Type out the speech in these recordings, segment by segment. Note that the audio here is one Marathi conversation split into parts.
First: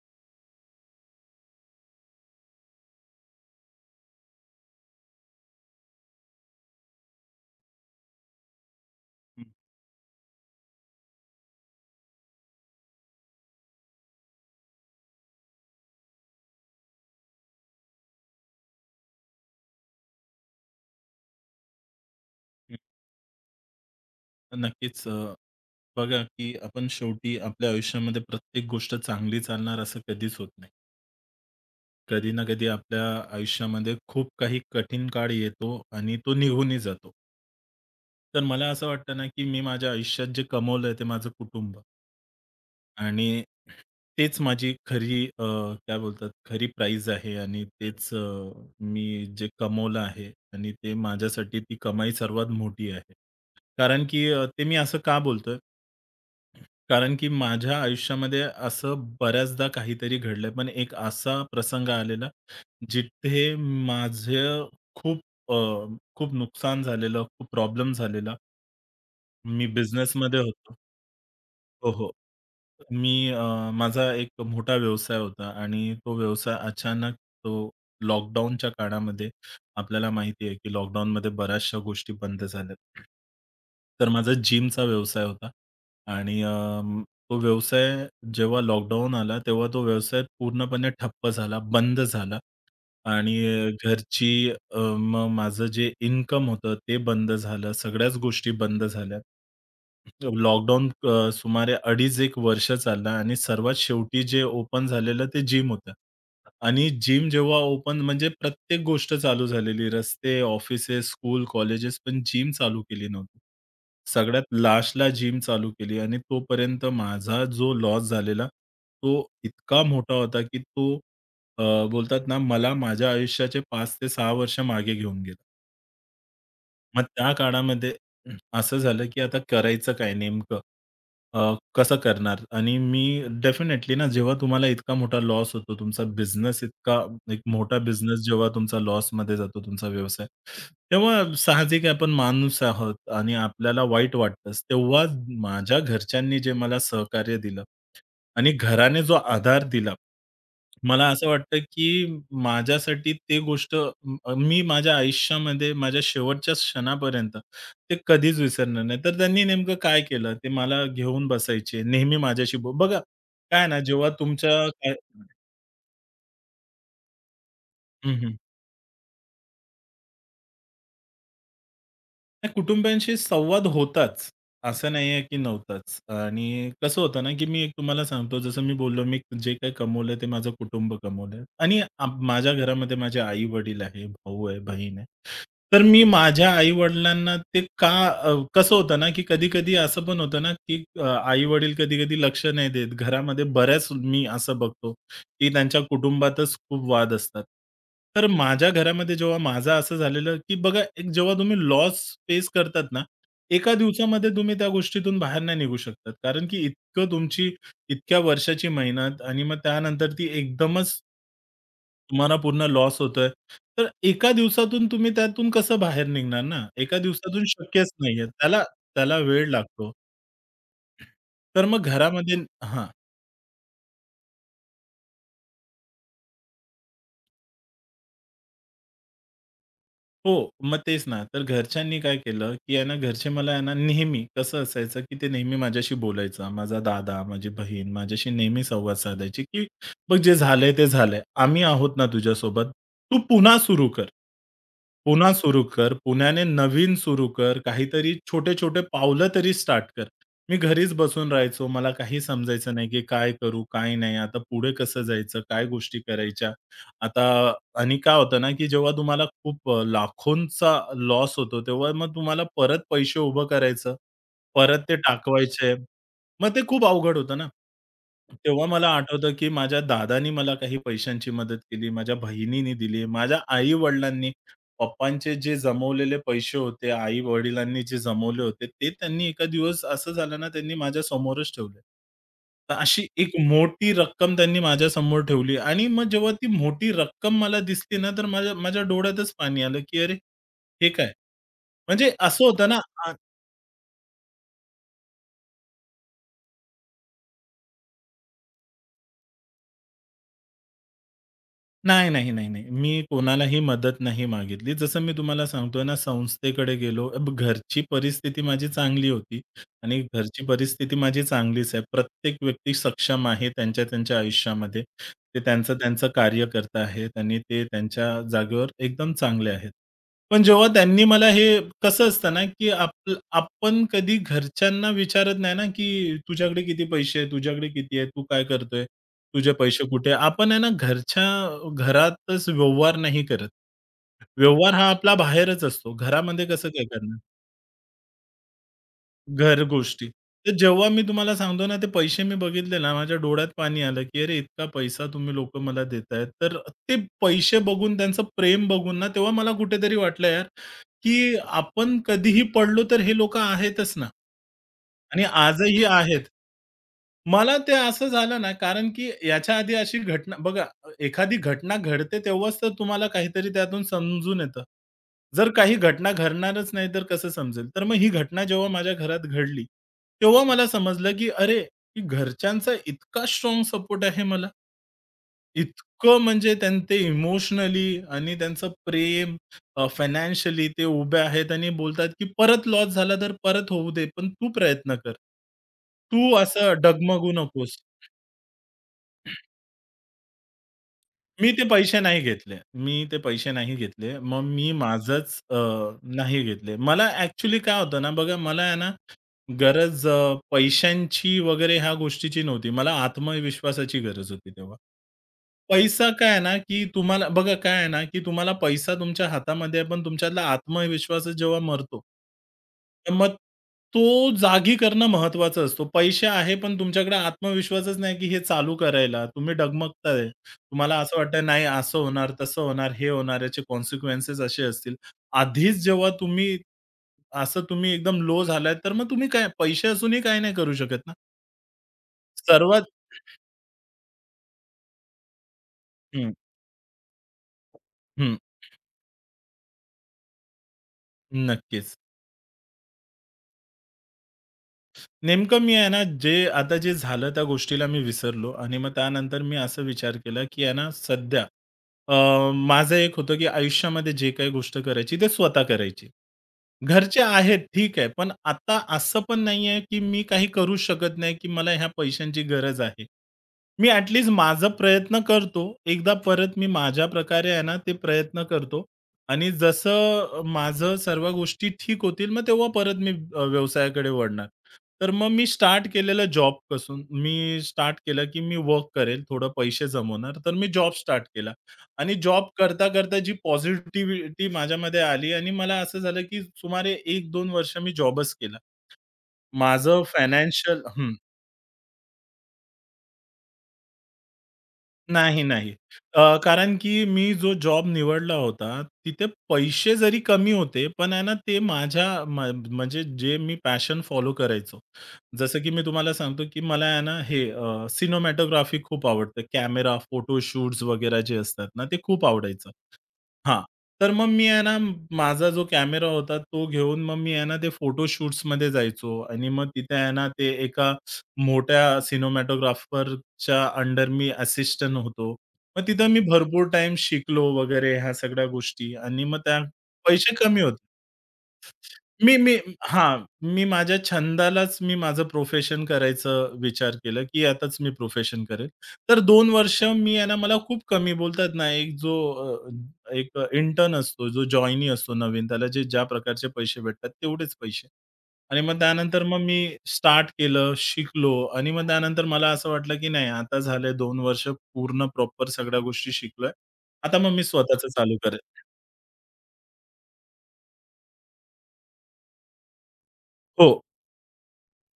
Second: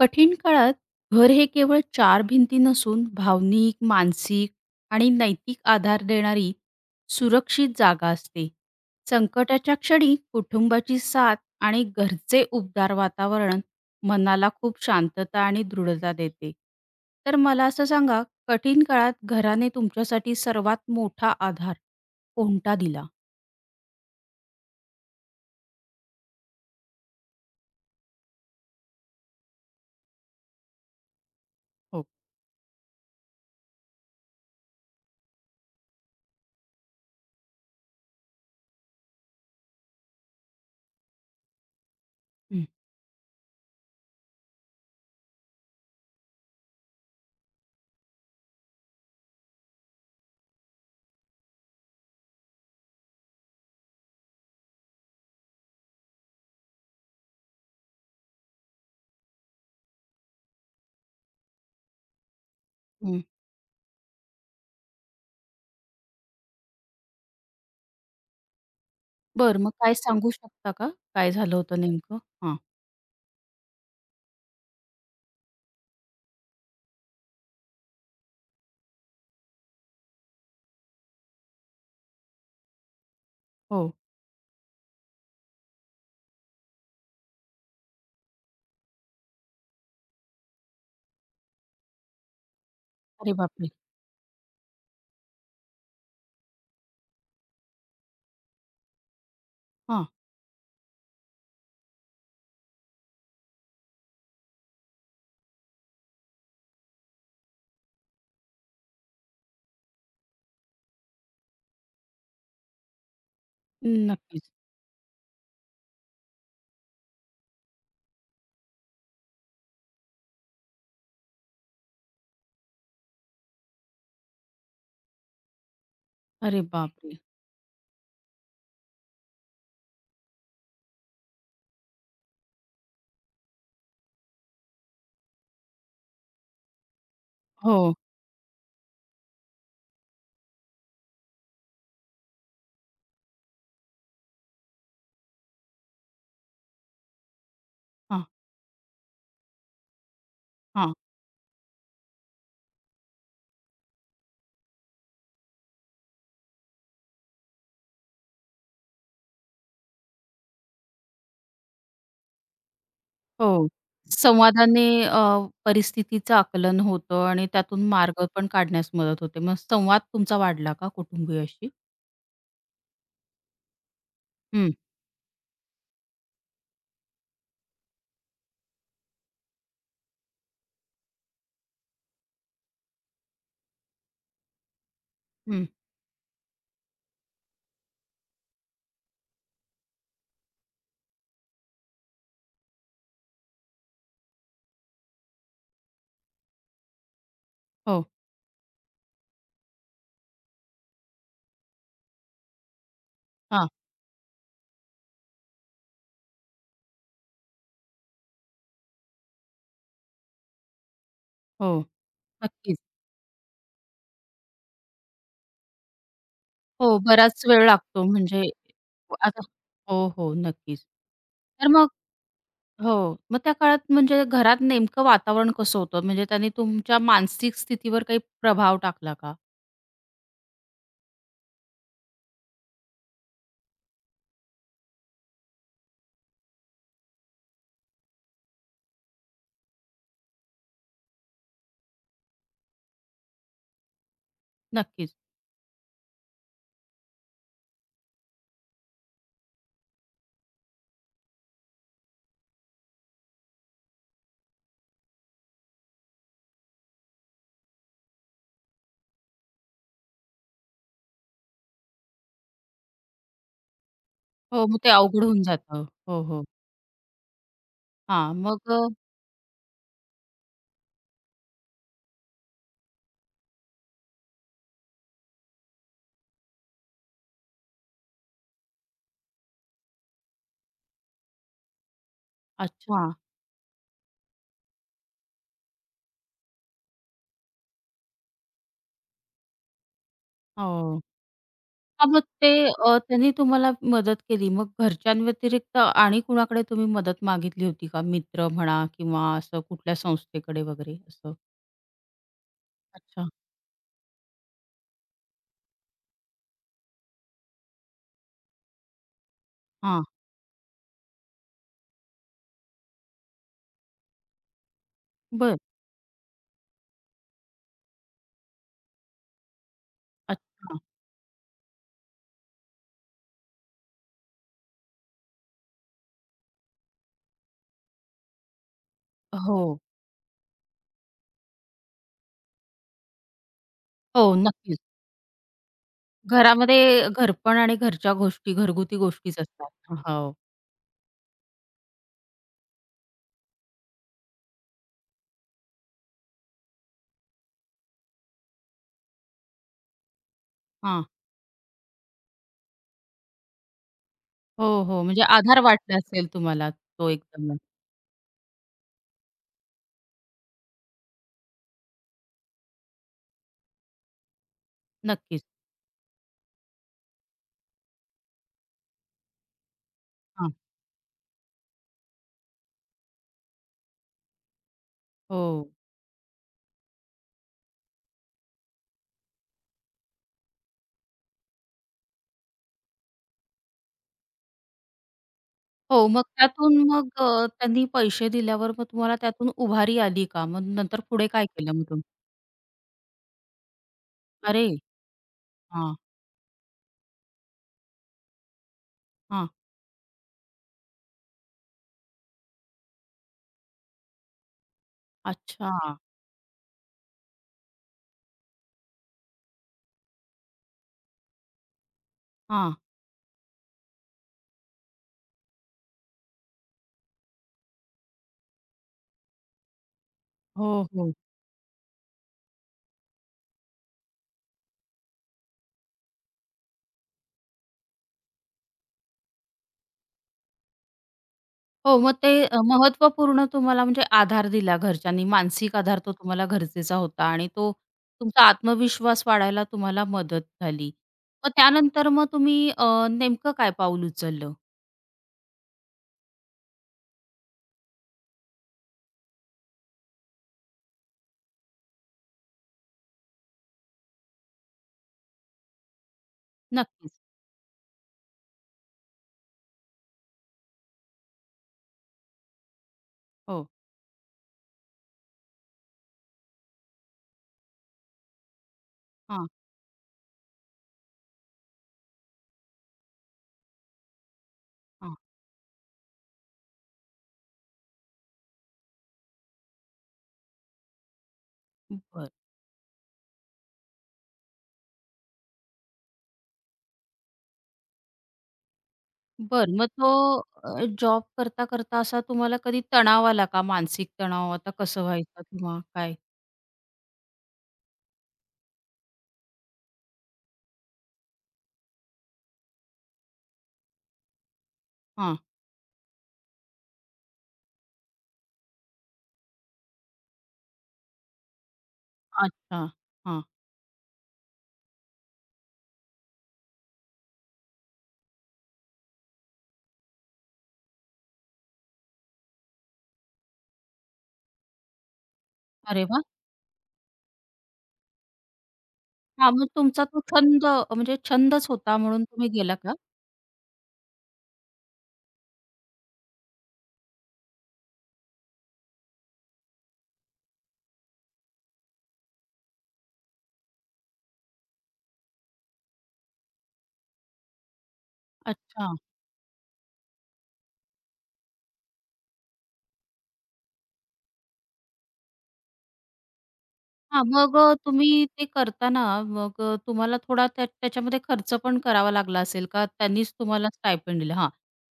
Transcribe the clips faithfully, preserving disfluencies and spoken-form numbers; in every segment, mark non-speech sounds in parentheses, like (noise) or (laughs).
कठीण काळात घर हे केवळ चार भिंती नसून भावनिक, मानसिक आणि नैतिक आधार देणारी सुरक्षित जागा असते. हं, संकटाच्या क्षणी कुटुंबाची साथ आणि घरचे उबदार वातावरण मनाला खूप शांतता आणि दृढता देते. तर मला असं सांगा, कठीण काळात घराने तुमच्यासाठी सर्वात मोठा आधार कोणता हं. दिला? नक्कीच अ, बघा, की आपण शेवटी आपल्या आयुष्यामध्ये प्रत्येक गोष्ट चांगली चालणार असं कधीच होत नाही. हो. कधी ना कधी आपल्या आयुष्यामध्ये खूप काही कठीण काळ येतो आणि तो निघूनही जातो. तर मला असं वाटतं ना, की मी माझ्या आयुष्यात जे कमवलंय ते माझं कुटुंब. हं, आणि तेच माझी खरी अ, काय बोलतात खरी प्राईज आहे आणि तेच अ, मी जे कमवलं आहे आणि ते माझ्यासाठी ती कमाई सर्वात मोठी आहे. कारण की अ, ते मी असं का बोलतोय? कारण की माझ्या आयुष्यामध्ये असं बऱ्याचदा काहीतरी घडलंय. पण एक असा प्रसंग आलेला, हं. जिथे माझं खूप अ, खूप नुकसान झालेलं, खूप प्रॉब्लेम झालेला. बरं, मी मग काय सांगू बिझनेसमध्ये शकता होतो. का? काय झालं होतं हो, हो. नेमकं? हां. मी अ, माझा एक मोठा व्यवसाय होता आणि तो व्यवसाय अचानक तो लॉकडाऊनच्या काळामध्ये आपल्याला माहिती आहे, की लॉकडाऊनमध्ये बऱ्याचशा गोष्टी बंद झाल्यात. हो. तर माझा जिमचा व्यवसाय होता आणि अ, तो व्यवसाय जेव्हा लॉकडाऊन आला, तेव्हा तो व्यवसाय पूर्णपणे ठप्प झाला, बंद झाला. अरे आणि अ, बापरे! घरची अ, मग माझं जे इन्कम होतं ते बंद झालं. सगळ्याच गोष्टी बंद झाल्या. लॉकडाऊन अ, सुमारे पंचवीस एक वर्ष चाललं आणि सर्वात शेवटी जे ओपन झालेलं ते जिम होतं. आणि जिम जेव्हा ओपन म्हणजे प्रत्येक गोष्ट चालू झालेली. रस्ते, ऑफिसेस, स्कूल, कॉलेजेस पण जिम चालू केली नव्हती. सगळ्यात नक्कीच. लास्टला जिम चालू केली आणि तोपर्यंत माझा जो लॉस झालेला, तो इतका मोठा होता, की तो अ, बोलतात ना, मला माझ्या आयुष्याचे पाच ते सहा वर्ष मागे घेऊन गेला. अरे मग बापरे! त्या काळामध्ये असं झालं, की आता करायचं काय नेमकं? अ, कसं करणार? आणि मी डेफिनेटली ना, जेव्हा तुम्हाला इतका मोठा लॉस होतो, तुमचा बिझनेस इतका एक मोठा हो. बिझनेस जेव्हा तुमचा लॉसमध्ये जातो, तुमचा व्यवसाय, तेव्हा साहजिक आहे आपण माणूस आहोत आणि आपल्याला वाईट वाटतंच. तेव्हा माझ्या घरच्यांनी जे मला सहकार्य दिलं हां, आणि घराने जो आधार दिला, हां. मला असं वाटतं, की माझ्यासाठी ते गोष्ट अ, मी माझ्या आयुष्यामध्ये माझ्या शेवटच्या क्षणापर्यंत ते कधीच विसरणार नाही. तर त्यांनी नेमकं काय केलं, ते मला घेऊन बसायचे. नेहमी माझ्याशी बो बघा, काय हो. ना, जेव्हा तुमच्या संवादाने काय. अ, परिस्थितीचं आकलन होतं आणि त्यातून हं, मार्ग हं. पण काढण्यास मदत होते. मग संवाद तुमचा वाढला का कुटुंबियाशी? नाही, कुटुंबियांशी संवाद होताच. हं, असं नाहीये की नव्हताच. आणि कसं होतं ना, की मी एक तुम्हाला सांगतो, जसं मी बोललो, मी जे काही कमवलंय ते माझं कुटुंब कमवलंय आणि आम माझ्या घरामध्ये माझे आई-वडील आहे, भाऊ आहे, बहीण आहे. हं. तर मी माझ्या आई-वडिलांना ते का अ, कसं होतं ना, की कधी-कधी असं पण होतं ना, की आई-वडील कधी-कधी लक्ष नाही देत. घरामध्ये बऱ्याच मी असं बघतो, की त्यांच्या कुटुंबातच खूप वाद असतात. हो. तर माझ्या घरामध्ये जेव्हा माझं असं झालेलं, की बघा एक जेव्हा तुम्ही लॉस फेस करतात ना, हां. एका दिवसामध्ये तुम्ही त्या गोष्टीतून बाहेर नाही निघू शकतात. कारण की इतकं तुमची इतक्या वर्षाची मेहनत आणि मग त्यानंतर ती एकदमच हो. तुम्हाला पूर्ण नक्कीच. लॉस होतोय. तर एका दिवसातून तुम्ही त्यातून कसं बाहेर निघणार ना? हो, एका बराच दिवसातून वेळ शक्यच लागतो नाहीये. म्हणजे त्याला त्याला आता वेळ लागतो. हो, हो. नक्कीच. तर तर मग मग घरामध्ये हां. हो. मग त्या काळात म्हणजे घरात नेमकं वातावरण कसं होतं? म्हणजे त्याने तुमच्या मानसिक स्थितीवर काही प्रभाव टाकला का? हो, मग तेच ना. तर घरच्यांनी काय केलं, की आहे ना घरचे मला आहे ना नेहमी कसं असायचं, की ते नेहमी माझ्याशी बोलायचं. माझा दादा, माझी बहीण माझ्याशी नेहमी संवाद साधायची, की "बघ जे झालंय ते झालंय. आम्ही आहोत ना तुझ्यासोबत. तू पुन्हा सुरू कर." नक्कीच. पुन्हा सुरू कर. पुण्याने नवीन सुरू कर. काहीतरी छोटे-छोटे पावलं तरी स्टार्ट कर. मी घरीच बसून राहायचो. मला काही समजायचं नाही, की काय करू, काय नाही. आता पुढे कसं जायचं? काय गोष्टी करायच्या? आता आणि काय होतं ना, की जेव्हा तुम्हाला खूप अ, लाखोंचा लॉस होतो, तेव्हा मग तुम्हाला परत पैसे उभं करायचं. हो, मग परत ते ते अवघड होऊन टाकवायचे. जातं. हो, हो. मग ते खूप अवघड होतं ना. हां, मग तेव्हा मला अ, आठवतं, की माझ्या दादानी मला काही पैशांची मदत केली. माझ्या बहिणीनी दिली. माझ्या आई-वडिलांनी पप्पांचे जे जमवलेले पैसे होते, आई-वडिलांनी जे जमवले होते, ते त्यांनी एका दिवस असं झालं ना, त्यांनी माझ्या समोरच ठेवले. तर अच्छा. अशी एक मोठी रक्कम त्यांनी माझ्यासमोर ठेवली आणि मग जेव्हा ती मोठी रक्कम मला दिसली ना, तर माझ्या माझ्या डोळ्यातच पाणी आलं, की "अरे, हे हो. काय?" हां, म्हणजे मग असं ते होतं ना. अ, त्यांनी तुम्हाला मदत केली. मग घरच्यांव्यतिरिक्त आणि कुणाकडे तुम्ही मदत मागितली होती का? मित्र म्हणा किंवा असं कुठल्या संस्थेकडे वगैरे असं? नाही, नाही, नाही, नाही. मी अच्छा. कोणालाही मदत नाही मागितली. जसं मी तुम्हाला सांगतोय ना संस्थेकडे गेलो. ब घरची परिस्थिती माझी चांगली होती आणि हां, घरची परिस्थिती माझी चांगलीच आहे. प्रत्येक व्यक्ती सक्षम आहे त्यांच्या, त्यांच्या आयुष्यामध्ये. ते बरं. त्यांचं, त्यांचं कार्य करत आहेत आणि ते त्यांच्या जागेवर एकदम चांगले आहेत. पण जेव्हा अच्छा. त्यांनी मला हे कसं असतं ना, की आपल आपण कधी घरच्यांना विचारत नाही ना, की "तुझ्याकडे किती पैसे आहेत? तुझ्याकडे किती आहे? तू काय करतोय? तुझे हो. पैसे कुठे?" आपण आहे ना घरच्या घरातच व्यवहार नाही करत. हो, व्यवहार नक्कीच. हा आपला बाहेरच असतो. घरामध्ये कसं काय घरामध्ये करणार? घरपण आणि घरच्या गोष्टी, घरगुती गोष्टीच घर असतात. गोष्टी. हो. तर जेव्हा मी तुम्हाला सांगतो ना, ते पैसे मी बघितले ना, माझ्या डोळ्यात पाणी आलं, की "अरे, इतका पैसा तुम्ही लोकं मला देतायत." तर ते पैसे बघून, त्यांचं प्रेम बघून ना, तेव्हा मला कुठेतरी वाटलं यार, हां. की आपण कधीही पडलो तर हे लोकं आहेतच ना. हो, हो. म्हणजे आणि आधार आजही वाटला असेल आहेत. तुम्हाला तो एकदम. मला ते असं झालं ना, कारण की याच्या आधी अशी घटना बघा, एखादी घटना घडते तेव्हाच तर तुम्हाला काहीतरी त्यातून समजून येतं. नक्कीच. जर काही घटना घडणारच नाही तर कसं समजेल? तर मग ही घटना जेव्हा माझ्या घरात घडली, तेव्हा हां. मला समजलं की अरे, की घरच्यांचा इतका स्ट्राँग सपोर्ट आहे मला. हो. इतकं म्हणजे त्यां ते इमोशनली आणि त्यांचं प्रेम अ, फायनान्शियली ते उभे आहेत आणि बोलतात, की परत लॉस झाला तर परत होऊ दे, पण तू प्रयत्न कर. हो, तू मग त्यातून असं मग डगमगू अ, नकोस. त्यांनी पैसे दिल्यावर मग तुम्हाला त्यातून उभारी आली का? मग नंतर पुढे काय मी ते केलं मग पैसे तुम्ही? नाही घेतले. मी ते पैसे नाही घेतले. मग मी अरे! माझंच अ, हां, नाही घेतले. मला ॲक्चुअली काय होतं ना, बघा मला आहे ना हां. गरज अ, पैशांची वगैरे ह्या गोष्टीची नव्हती. मला आत्मविश्वासाची गरज होती तेव्हा. अच्छा. पैसा काय आहे ना, की तुम्हाला बघा काय आहे ना, की तुम्हाला पैसा तुमच्या हातामध्ये आहे, पण तुमच्यातला आत्मविश्वास जेव्हा मरतो, हां. तर मग तो जागी करणं महत्त्वाचा असतो. पैसे आहे, पण तुमच्याकडे आत्मविश्वासच नाही, की हे चालू करायला. तुम्ही डगमगताय. हो, तुम्हाला हो. असं वाटतंय, "नाही, असं होणार, तसं होणार, हे होणार, याचे कॉन्सिक्वेन्सेस असे असतील." आधीच जेव्हा तुम्ही असं तुम्ही एकदम लो झालाय, तर मग तुम्ही काय पैसे असूनही काही नाही करू शकत ना. हो, मग ते अ, सर्वात. महत्त्वपूर्ण तुम्हाला म्हणजे आधार दिला घरच्यांनी. मानसिक आधार तो हं, तुम्हाला गरजेचा होता आणि तो हं. तुमचा आत्मविश्वास वाढायला तुम्हाला मदत झाली. मग नक्कीच. त्यानंतर मग तुम्ही अ, नेमकं काय पाऊल उचललं? नेमकं मी आहे ना, जे आता जे झालं त्या गोष्टीला मी विसरलो आणि मग त्यानंतर मी असा विचार केला, की आहे ना सध्या अ, माझं एक होतं, की आयुष्यामध्ये जे काही गोष्ट करायची ते स्वतः करायची. नक्कीच. घरचे आहेत ठीक आहे, पण आता असं पण नाहीये, की मी काही करू शकत नाही, की मला ह्या पैशांची गरज आहे. हो. मी ॲट लीस्ट माझा प्रयत्न करतो. एकदा परत मी माझ्या प्रकारे आहे ना, ते प्रयत्न करतो हां, आणि जसं माझं सर्व गोष्टी ठीक होतील, मग तेव्हा परत मी अ, व्यवसायाकडे वळणार. तर हां. मग मी स्टार्ट केलेलं जॉबपासून मी स्टार्ट केलं, की मी वर्क करेल, थोडं पैसे जमवणार. तर मी जॉब स्टार्ट केला आणि बरं. जॉब करता-करता जी पॉझिटिव्हिटी माझ्यामध्ये आली आणि मला असं झालं, की सुमारे एक-दोन वर्ष मी जॉबच केला. बरं. मग माझं तो फायनान्शियल. अ, जॉब करता, करता असा तुम्हाला कधी तणाव आला का? मानसिक तणाव आता कसं नाही, व्हायचं नाही. किंवा काय? अ, कारण की मी जो जॉब निवडला होता, तिथे पैसे जरी कमी होते, पण आहे ना ते माझ्या म म्हणजे जे मी पॅशन फॉलो करायचो. हां. जसं की मी तुम्हाला सांगतो, की मला आहे ना हे अ, सिनेमॅटोग्राफी खूप आवडते. कॅमेरा, फोटो शूट्स वगैरे जे असतात ना, ते खूप आवडायचं. अच्छा. हां. हां. तर मग मी आहे ना, माझा जो कॅमेरा होता तो घेऊन मग मी आहे ना, ते फोटोशूट्समध्ये जायचो आणि मग तिथे आहे ना, ते एका मोठ्या सिनेमॅटोग्राफरच्या अंडर मी असिस्टंट होतो. मग अरे तिथं मी वाह! भरपूर टाइम शिकलो वगैरे ह्या सगळ्या गोष्टी आणि मग हां, त्या मग तुमचा तो पैसे कमी छंद होते. म्हणजे छंदच होता म्हणून मी तुम्ही मी गेला का? हां, मी माझ्या छंदालाच मी माझं प्रोफेशन करायचा विचार केला, की यातच मी प्रोफेशन करेल. तर दोन वर्ष मी आहे ना, मला खूप कमी बोलतात ना, एक जो अ, एक इंटर्न असतो, जो जॉइनी असतो नवीन, त्याला जे ज्या प्रकारचे पैसे भेटतात तेवढेच पैसे. आणि मग अच्छा. त्यानंतर मग मी स्टार्ट केलं, शिकलो आणि मग त्यानंतर मला असं वाटलं, की नाही आता झाले दोन वर्ष पूर्ण प्रॉपर सगळ्या गोष्टी शिकलोय. आता हां, मग मी मग अ, स्वतःच तुम्ही चालू करेल. ते करताना मग अ, तुम्हाला थोडा त्या त्याच्यामध्ये खर्च पण करावा लागला असेल का? त्यांनीच तुम्हाला हो. स्टायपेंड दिलं? हां.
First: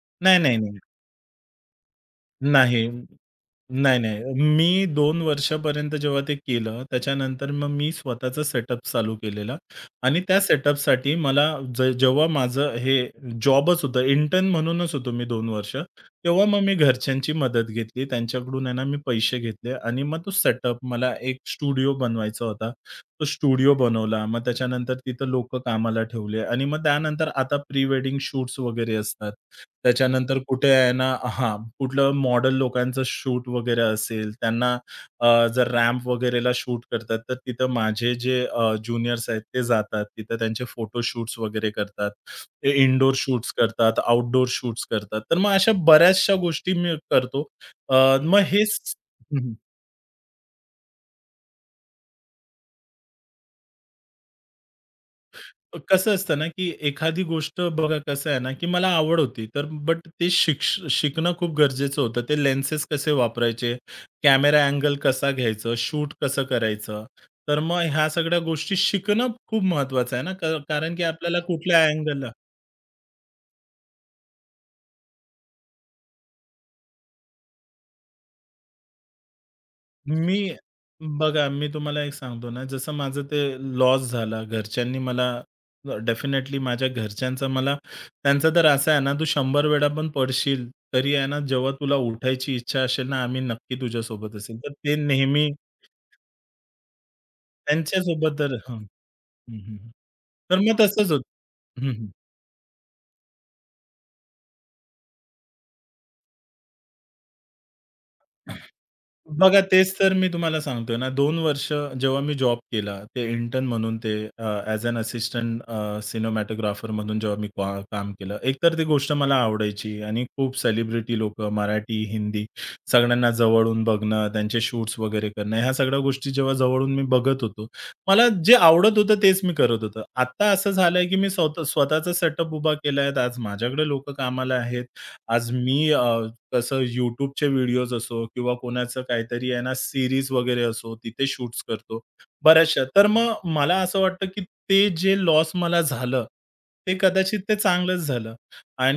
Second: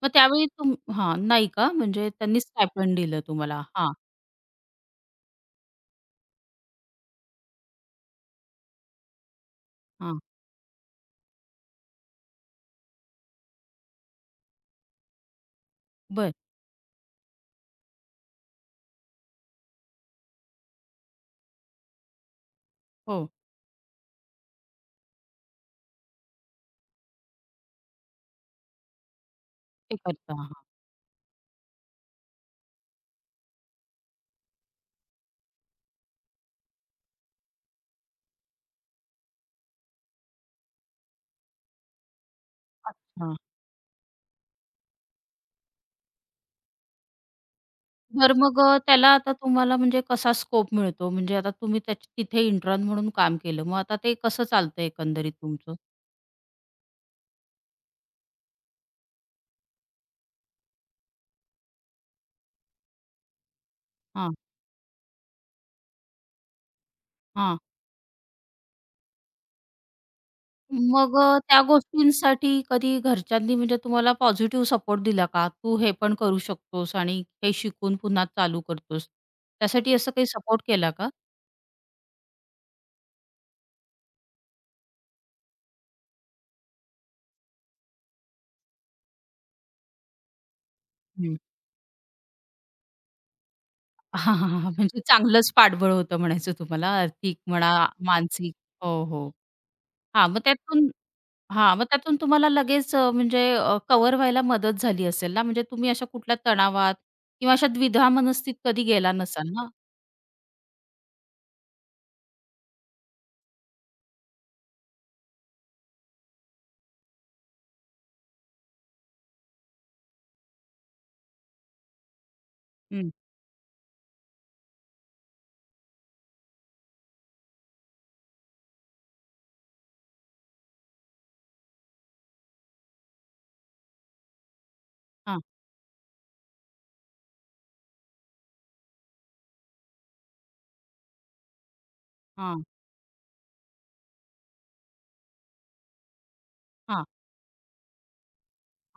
मग नाही, त्यावेळी नाही, तुम नाही. हां, नाही का? म्हणजे त्यांनी नाही. स्टायपेंड दिलं तुम्हाला? हां, नाही, नाही. मी दोन वर्षापर्यंत जेव्हा ते केलं, त्याच्यानंतर मग मी स्वतःचा सेटअप चालू केलेला हां. आणि त्या सेटअपसाठी मला ज जेव्हा माझं हे जॉबच होतं, इंटर्न म्हणूनच होतो मी दोन वर्ष. बरं. तेव्हा मग मी घरच्यांची मदत घेतली. त्यांच्याकडून आहे ना, मी पैसे घेतले आणि मग तो सेटअप मला एक स्टुडिओ बनवायचा होता. हो. तो स्टुडिओ बनवला. मग त्याच्यानंतर तिथं लोकं कामाला ठेवले आणि मग त्यानंतर आता प्री वेडिंग शूट्स वगैरे असतात. ते करता. त्याच्यानंतर हां. कुठे आहे ना हां, कुठलं मॉडेल लोकांचं शूट वगैरे असेल, त्यांना अ, जर रॅम्प वगैरेला शूट करतात, तर तिथं माझे जे अ, ज्युनियर्स आहेत ते जातात. तिथं त्यांचे फोटो शूट्स वगैरे करतात. ते इनडोअर अच्छा. शूट्स करतात, आउटडोअर शूट्स करतात. तर मग अशा बऱ्याचशा गोष्टी मी करतो. अ, बरं मग मग अ, हेच त्याला आता तुम्हाला म्हणजे कसा स्कोप मिळतो? म्हणजे आता तुम्ही त्याच तिथे इंटर्न म्हणून काम केलं. मग आता ते कसं चालतं एकंदरीत तुमचं? कसं असतं ना, की एखादी गोष्ट बघा कसं आहे ना, की मला आवड होती. तर बट ते शिक्ष शिकणं खूप गरजेचं होतं. ते लेन्सेस कसे वापरायचे, हां, कॅमेरा अँगल कसा घ्यायचं, शूट कसं करायचं. तर हां. मग ह्या सगळ्या गोष्टी शिकणं खूप महत्वाचं आहे ना, क कारण की मग आपल्याला अ, त्या कुठल्या अँगल. गोष्टींसाठी कधी घरच्यांनी म्हणजे तुम्हाला पॉझिटिव्ह सपोर्ट दिला का? तू हे पण करू शकतोस आणि हे शिकून पुन्हा चालू करतोस. त्यासाठी असं काही मी सपोर्ट केला का? बघा, मी तुम्हाला एक सांगतो ना, जसं माझं ते लॉस झाला, घरच्यांनी मला अ, डेफिनेटली माझ्या घरच्यांचा मला त्यांचं तर असं आहे ना, तू शंभर वेळा पण पडशील, तरी आहे हं. ना, जेव्हा तुला उठायची इच्छा असेल ना, आम्ही नक्की (laughs) हां, तुझ्यासोबत हां, असेल. हां. तर ते म्हणजे नेहमी चांगलंच पाठबळ होतं म्हणायचं तुम्हाला आर्थिक म्हणा, त्यांच्यासोबत तर मानसिक. हं, हो, हो. हं, हं. हां, मग तर मग त्यातून तसंच होतं. हां, मग त्यातून तुम्हाला लगेच अ, म्हणजे अ, कव्हर व्हायला मदत झाली असेल ना? म्हणजे तुम्ही अशा कुठल्या तणावात किंवा अशा द्विधा मनस्थित कधी गेला नसाल बघा, ना? तेच तर मी तुम्हाला सांगतोय ना, दोन वर्ष जेव्हा मी जॉब केला, ते इंटर्न म्हणून ते uh, as an assistant uh, cinematographer म्हणून जेव्हा मी का काम केलं. एकतर ती गोष्ट मला आवडायची आणि खूप सेलिब्रिटी लोक, मराठी, हिंदी हं. सगळ्यांना जवळून बघणं, त्यांचे शूट्स वगैरे करणं, ह्या सगळ्या गोष्टी जेव्हा जवळून मी बघत होतो, मला जे आवडत होतं तेच मी करत होतो. आता असं झालंय, की मी स्वतः स्वतःचा सेटअप उभा केला आज माझ्याकडे लोकं कामाला आहेत. हां, आज मी कसं YouTubeचे व्हिडिओज असो किंवा कोणाचं काहीतरी आहे ना, सीरीज वगैरे असो, तिथे शूट्स करतो हां, बऱ्याचशा. तर मग मला असं वाटतं, की ते जे लॉस मला झालं, ते हां, कदाचित ते चांगलंच झालं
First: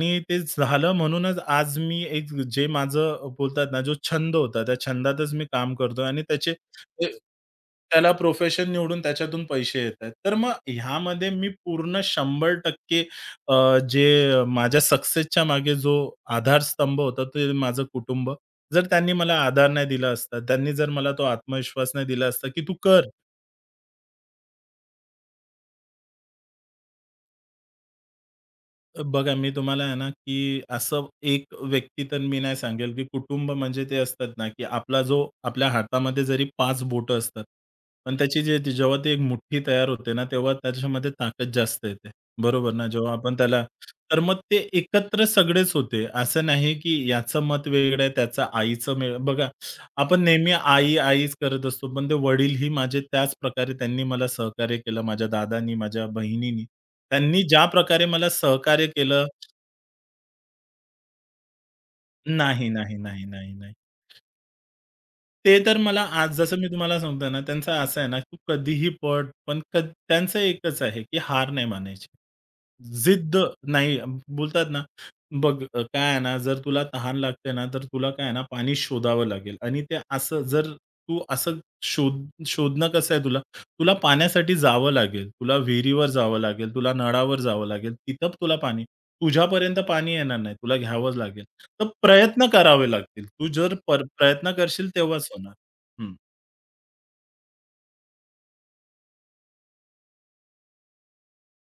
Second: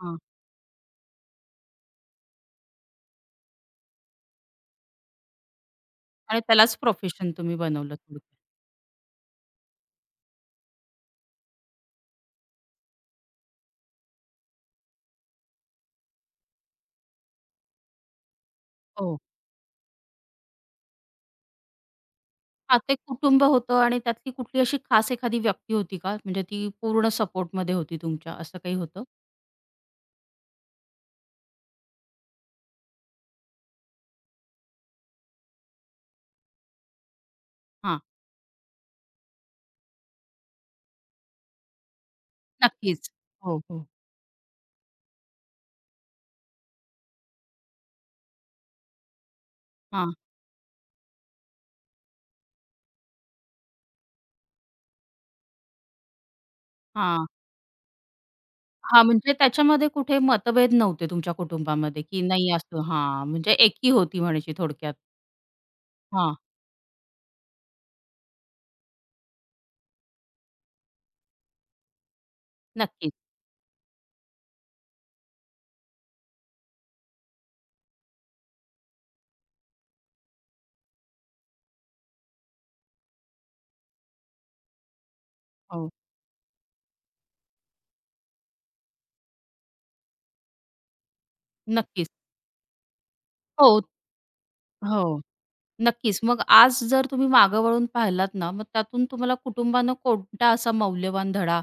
हां. ते झालं म्हणूनच आज मी एक जे माझं बोलतात ना, जो छंद होता, त्या छंदातच मी काम करतोय आणि आणि त्याचे त्यालाच ते प्रोफेशन तुम्ही बनवलं त्याला थोडक्यात. प्रोफेशन निवडून त्याच्यातून पैसे येतायत. तर मग ह्यामध्ये मी पूर्ण शंभर टक्के अ, जे माझ्या सक्सेसच्या मागे जो आधारस्तंभ होता ते माझं कुटुंब. जर त्यांनी हो. मला आधार नाही दिला असता, त्यांनी जर मला तो आत्मविश्वास नाही दिला असता, की "तू हां, ते कर." कुटुंब होतं आणि त्यातली कुठली अशी खास एखादी व्यक्ती होती का? म्हणजे ती पूर्ण सपोर्टमध्ये होती तुमच्या, असं काही होतं? बघा, मी तुम्हाला आहे ना, की असं एक व्यक्ती तर मी नाही सांगेल, की कुटुंब म्हणजे ते असतात ना, की आपला जो आपल्या हातामध्ये जरी पाच बोटं असतात, हां, पण त्याची जे ती- जेव्हा ती एक मुठ्ठी तयार होते ना, तेव्हा त्याच्यामध्ये ताकद जास्त येते. बरोबर ना? नक्कीच. जेव्हा आपण हो, त्याला हो. तर मग ते एकत्र सगळेच होते. असं नाही, की याचं मत वेगळं आहे, त्याचं आईचं वेगळं. बघा हां, आपण नेहमी आई, आईच करत असतो. पण ते वडीलही माझे त्याच प्रकारे त्यांनी मला सहकार्य केलं. माझ्या दादांनी, माझ्या बहिणीनी. हां. त्यांनी ज्या प्रकारे मला सहकार्य हां, केलं. म्हणजे त्याच्यामध्ये कुठे मतभेद नव्हते तुमच्या कुटुंबामध्ये, की नाही नाही, असं नाही, नाही, हां, नाही, म्हणजे नाही. एकी होती म्हणायची थोडक्यात. ते तर मला आज हां. जसं मी तुम्हाला सांगतोय ना, त्यांचं असं आहे ना, तू कधीही पड, पण क त्यांचं एकच आहे, की हार नाही मानायची. नक्कीच. जिद्द नाही बोलतात ना, बघ अ, काय आहे ना, जर तुला तहान लागते ना, तर तुला काय आहे ना, पाणी शोधावं लागेल आणि ते असं जर तू असं शोध शोधणं कसं आहे तुला? तुला पाण्यासाठी जावं लागेल. तुला हो. विहिरीवर जावं लागेल, तुला नळावर जावं लागेल. तिथं तुला पाणी तुझ्यापर्यंत पाणी येणार नाही. तुला घ्यावंच लागेल. तर नक्कीच. प्रयत्न करावे लागतील. तू जर हो. पर प्रयत्न करशील हो. तेव्हाच होणार. नक्कीच. मग आज जर तुम्ही मागं वळून पाहिलात ना, मग त्यातून तुम्हाला कुटुंबानं कोणता असा मौल्यवान धडा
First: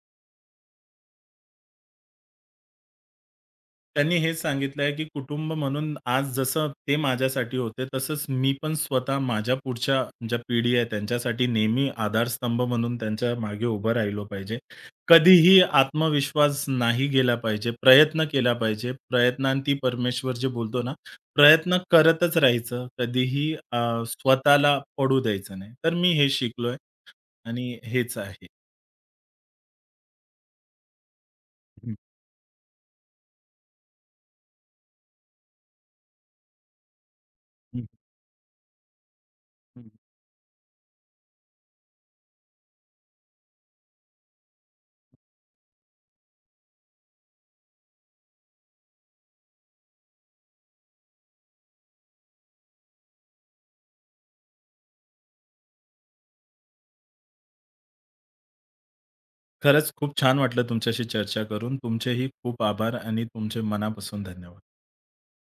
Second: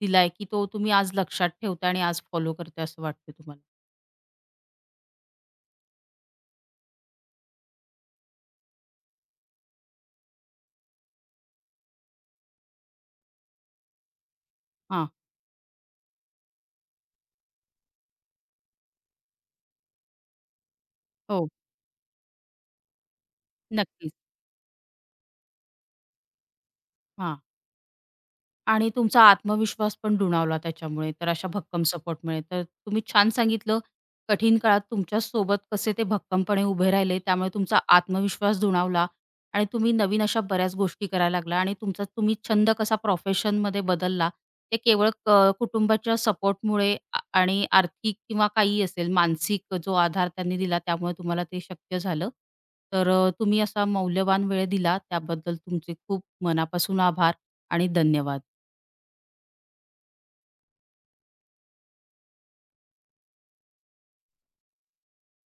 दिलाय, की तो तुम्ही आज लक्षात ठेवता आणि आज फॉलो करताय असं वाटतं तुम्हाला? त्यांनी हेच सांगितलं आहे, की कुटुंब म्हणून आज जसं ते माझ्यासाठी होते, तसंच मी पण स्वतः माझ्या पुढच्या ज्या पिढी आहे त्यांच्यासाठी नेहमी आधारस्तंभ म्हणून त्यांच्या मागे उभं राहिलो पाहिजे. हां. कधीही आत्मविश्वास नाही गेला पाहिजे. प्रयत्न केला पाहिजे. प्रयत्नांती परमेश्वर जे बोलतो ना, हो. प्रयत्न करतच राहायचं. कधीही अ, नक्कीच. स्वतःला पडू द्यायचं नाही. तर मी हे शिकलोय हां. आणि हेच आहे. आणि तुमचा आत्मविश्वास पण दुणावला त्याच्यामुळे, तर अशा भक्कम हं, सपोर्टमुळे. तर तुम्ही छान सांगितलं, कठीण काळात तुमच्या सोबत कसे ते भक्कमपणे उभे राहिले, त्यामुळे तुमचा आत्मविश्वास दुणावला आणि हं. तुम्ही नवीन अशा बऱ्याच गोष्टी करायला लागला आणि तुमचा तुम्ही छंद कसा प्रोफेशनमध्ये बदलला, ते केवळ क कुटुंबाच्या सपोर्टमुळे आ आणि आर्थिक किंवा काही असेल, मानसिक जो आधार त्यांनी दिला, त्यामुळे तुम्हाला ते शक्य झालं. तर अ, तुम्ही असा मौल्यवान वेळ दिला, त्याबद्दल तुमचे खूप मनापासून आभार आणि धन्यवाद. खरंच खूप छान वाटलं तुमच्याशी चर्चा करून. तुमचेही खूप आभार आणि तुमचे मनापासून धन्यवाद.